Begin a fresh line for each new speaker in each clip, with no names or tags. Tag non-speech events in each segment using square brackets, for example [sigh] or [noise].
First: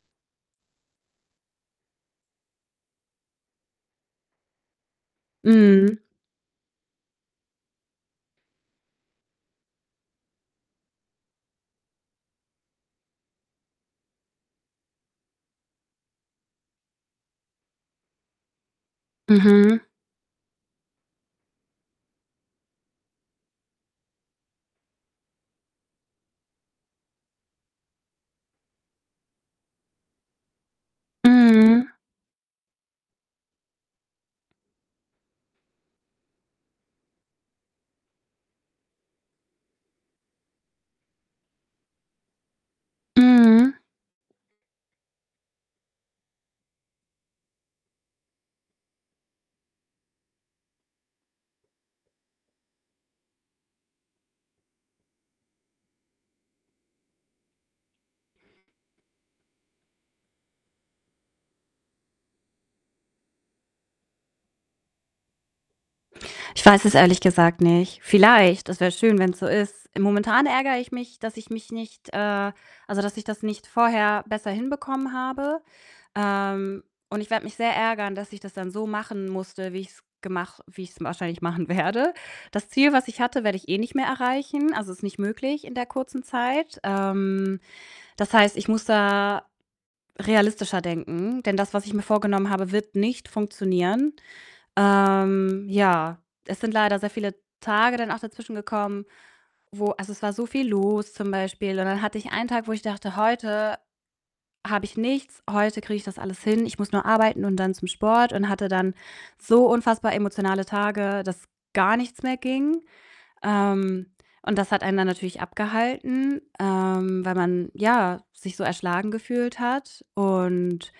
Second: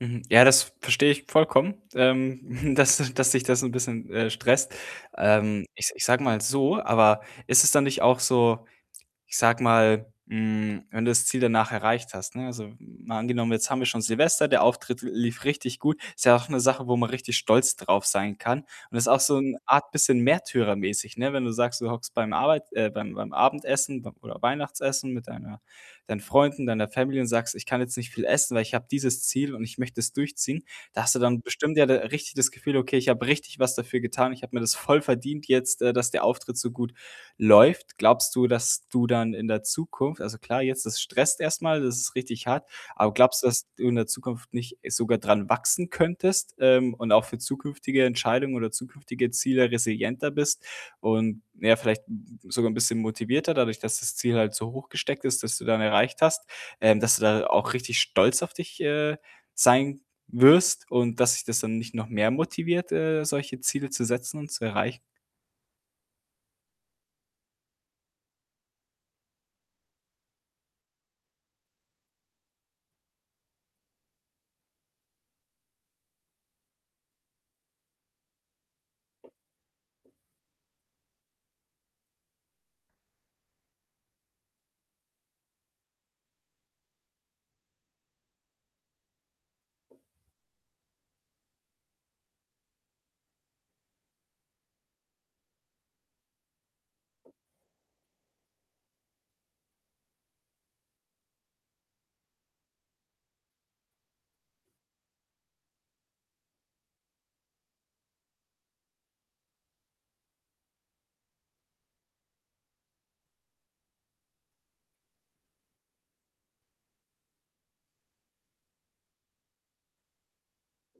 Mhm. Ja, das verstehe ich vollkommen, ähm, [chuckles] dass dass dich das 'n bisschen, äh, stresst, ähm, ich s ich
Mhm.
sage mal so. Aber ist es dann nicht auch so, ich sage mal, hm, wenn du das Ziel danach erreicht hast, ne, also, mal angenommen, jetzt haben wir schon Silvester, der Auftritt lief richtig gut. Ist ja auch 'ne Sache, wo man richtig stolz drauf sein kann und ist auch so 'n
Mhm.
Art bisschen märtyrermäßig, ne, wenn du sagst, du hockst beim Arbeit äh, beim beim Abendessen b oder Weihnachtsessen mit deiner deinen Freunden, deiner Family und sagst: „Ich kann jetzt nicht viel essen, weil ich habe dieses Ziel und ich möchte das durchziehen.“ Da hast du dann bestimmt ja d
Mhm.
richtig das Gefühl: „Okay, ich habe richtig was dafür getan. Ich habe mir das voll verdient jetzt, äh, dass der Auftritt so gut läuft.“ Glaubst du, dass du dann in der Zukunft also, klar, jetzt das stresst erst mal, das ist richtig hart, aber glaubst du, dass
Mhm.
du in der Zukunft nicht sogar dran wachsen könntest, ähm, und auch für zukünftige Entscheidungen oder zukünftige Ziele resilienter bist und, ja, vielleicht [unintelligible] sogar 'n bisschen motivierter dadurch, dass das Ziel halt so hochgesteckt ist, das du dann erreicht hast, ähm, dass du da auch richtig stolz auf dich, äh, sein wirst und dass dich das dann nicht noch mehr motiviert, äh, solche Ziele zu setzen und zu erreichen?
Ich weiß es ehrlich gesagt nicht. Vielleicht, das wär schön, wenn's so ist. I momentan ärgere ich mich, dass ich mich nicht, äh also, dass ich das nicht vorher besser hinbekommen habe. Ähm, und ich werde mich sehr ärgern, dass ich das dann so machen musste, wie ich's gemach wie ich's wahrscheinlich machen werde. Das Ziel, was ich hatte, werde ich eh nicht mehr erreichen. Also, ist nicht möglich in der kurzen Zeit. Ähm, das heißt, ich muss da realistischer denken, denn das, was ich mir vorgenommen habe, wird nicht funktionieren. Ähm, ja, es sind leider sehr viele Tage dann auch dazwischen gekommen, wo also, es war so viel los zum Beispiel, und dann hatte ich einen Tag, wo ich dachte: „Heute habe ich nichts, heute kriege ich das alles hin. Ich muss nur arbeiten und dann zum Sport.“ Und hatte dann so unfassbar emotionale Tage, dass gar nichts mehr ging. Ähm, und das hat einen dann natürlich abgehalten, ähm, weil man, ja, sich so erschlagen gefühlt hat und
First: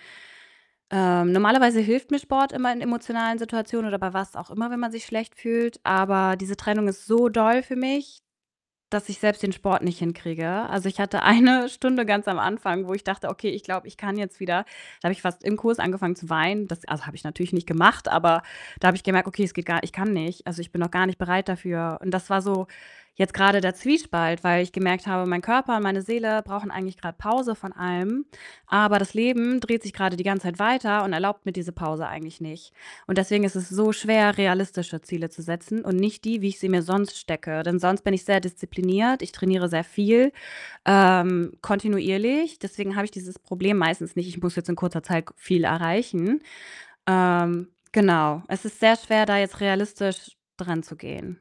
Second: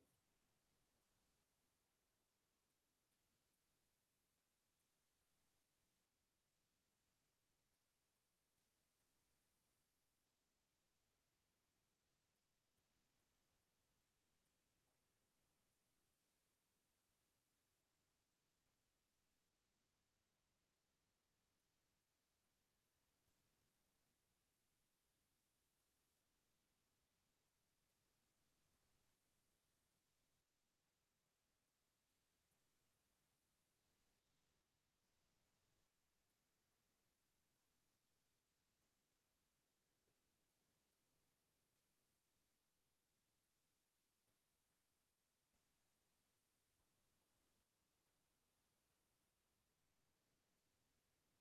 Ähm, normalerweise hilft mir Sport immer in emotionalen Situationen oder bei was auch immer, wenn man sich schlecht fühlt, aber diese Trennung ist so doll für mich, dass ich selbst den Sport nicht hinkriege. Also, ich hatte eine Stunde ganz am Anfang, wo ich dachte: „Okay, ich glaube, ich kann jetzt wieder.“ Da habe ich fast im Kurs angefangen zu weinen. Das also, habe ich natürlich nicht gemacht, aber da habe ich gemerkt: „Okay, es geht gar ich kann nicht.“ Also, ich bin noch gar nicht bereit dafür und das war so jetzt grade der Zwiespalt, weil ich gemerkt habe, mein Körper, meine Seele brauchen eigentlich grad Pause von allem, aber das Leben dreht sich grade die ganze Zeit weiter und erlaubt mir diese Pause eigentlich nicht und deswegen ist es so schwer, realistische Ziele zu setzen und nicht die, wie ich sie mir sonst stecke. Denn sonst bin ich sehr diszipliniert. Ich trainiere sehr viel, ähm, kontinuierlich. Deswegen habe ich dieses Problem meistens nicht: Ich muss jetzt in kurzer Zeit k viel erreichen. Ähm, genau. Es ist sehr schwer, da jetzt realistisch dranzugehen.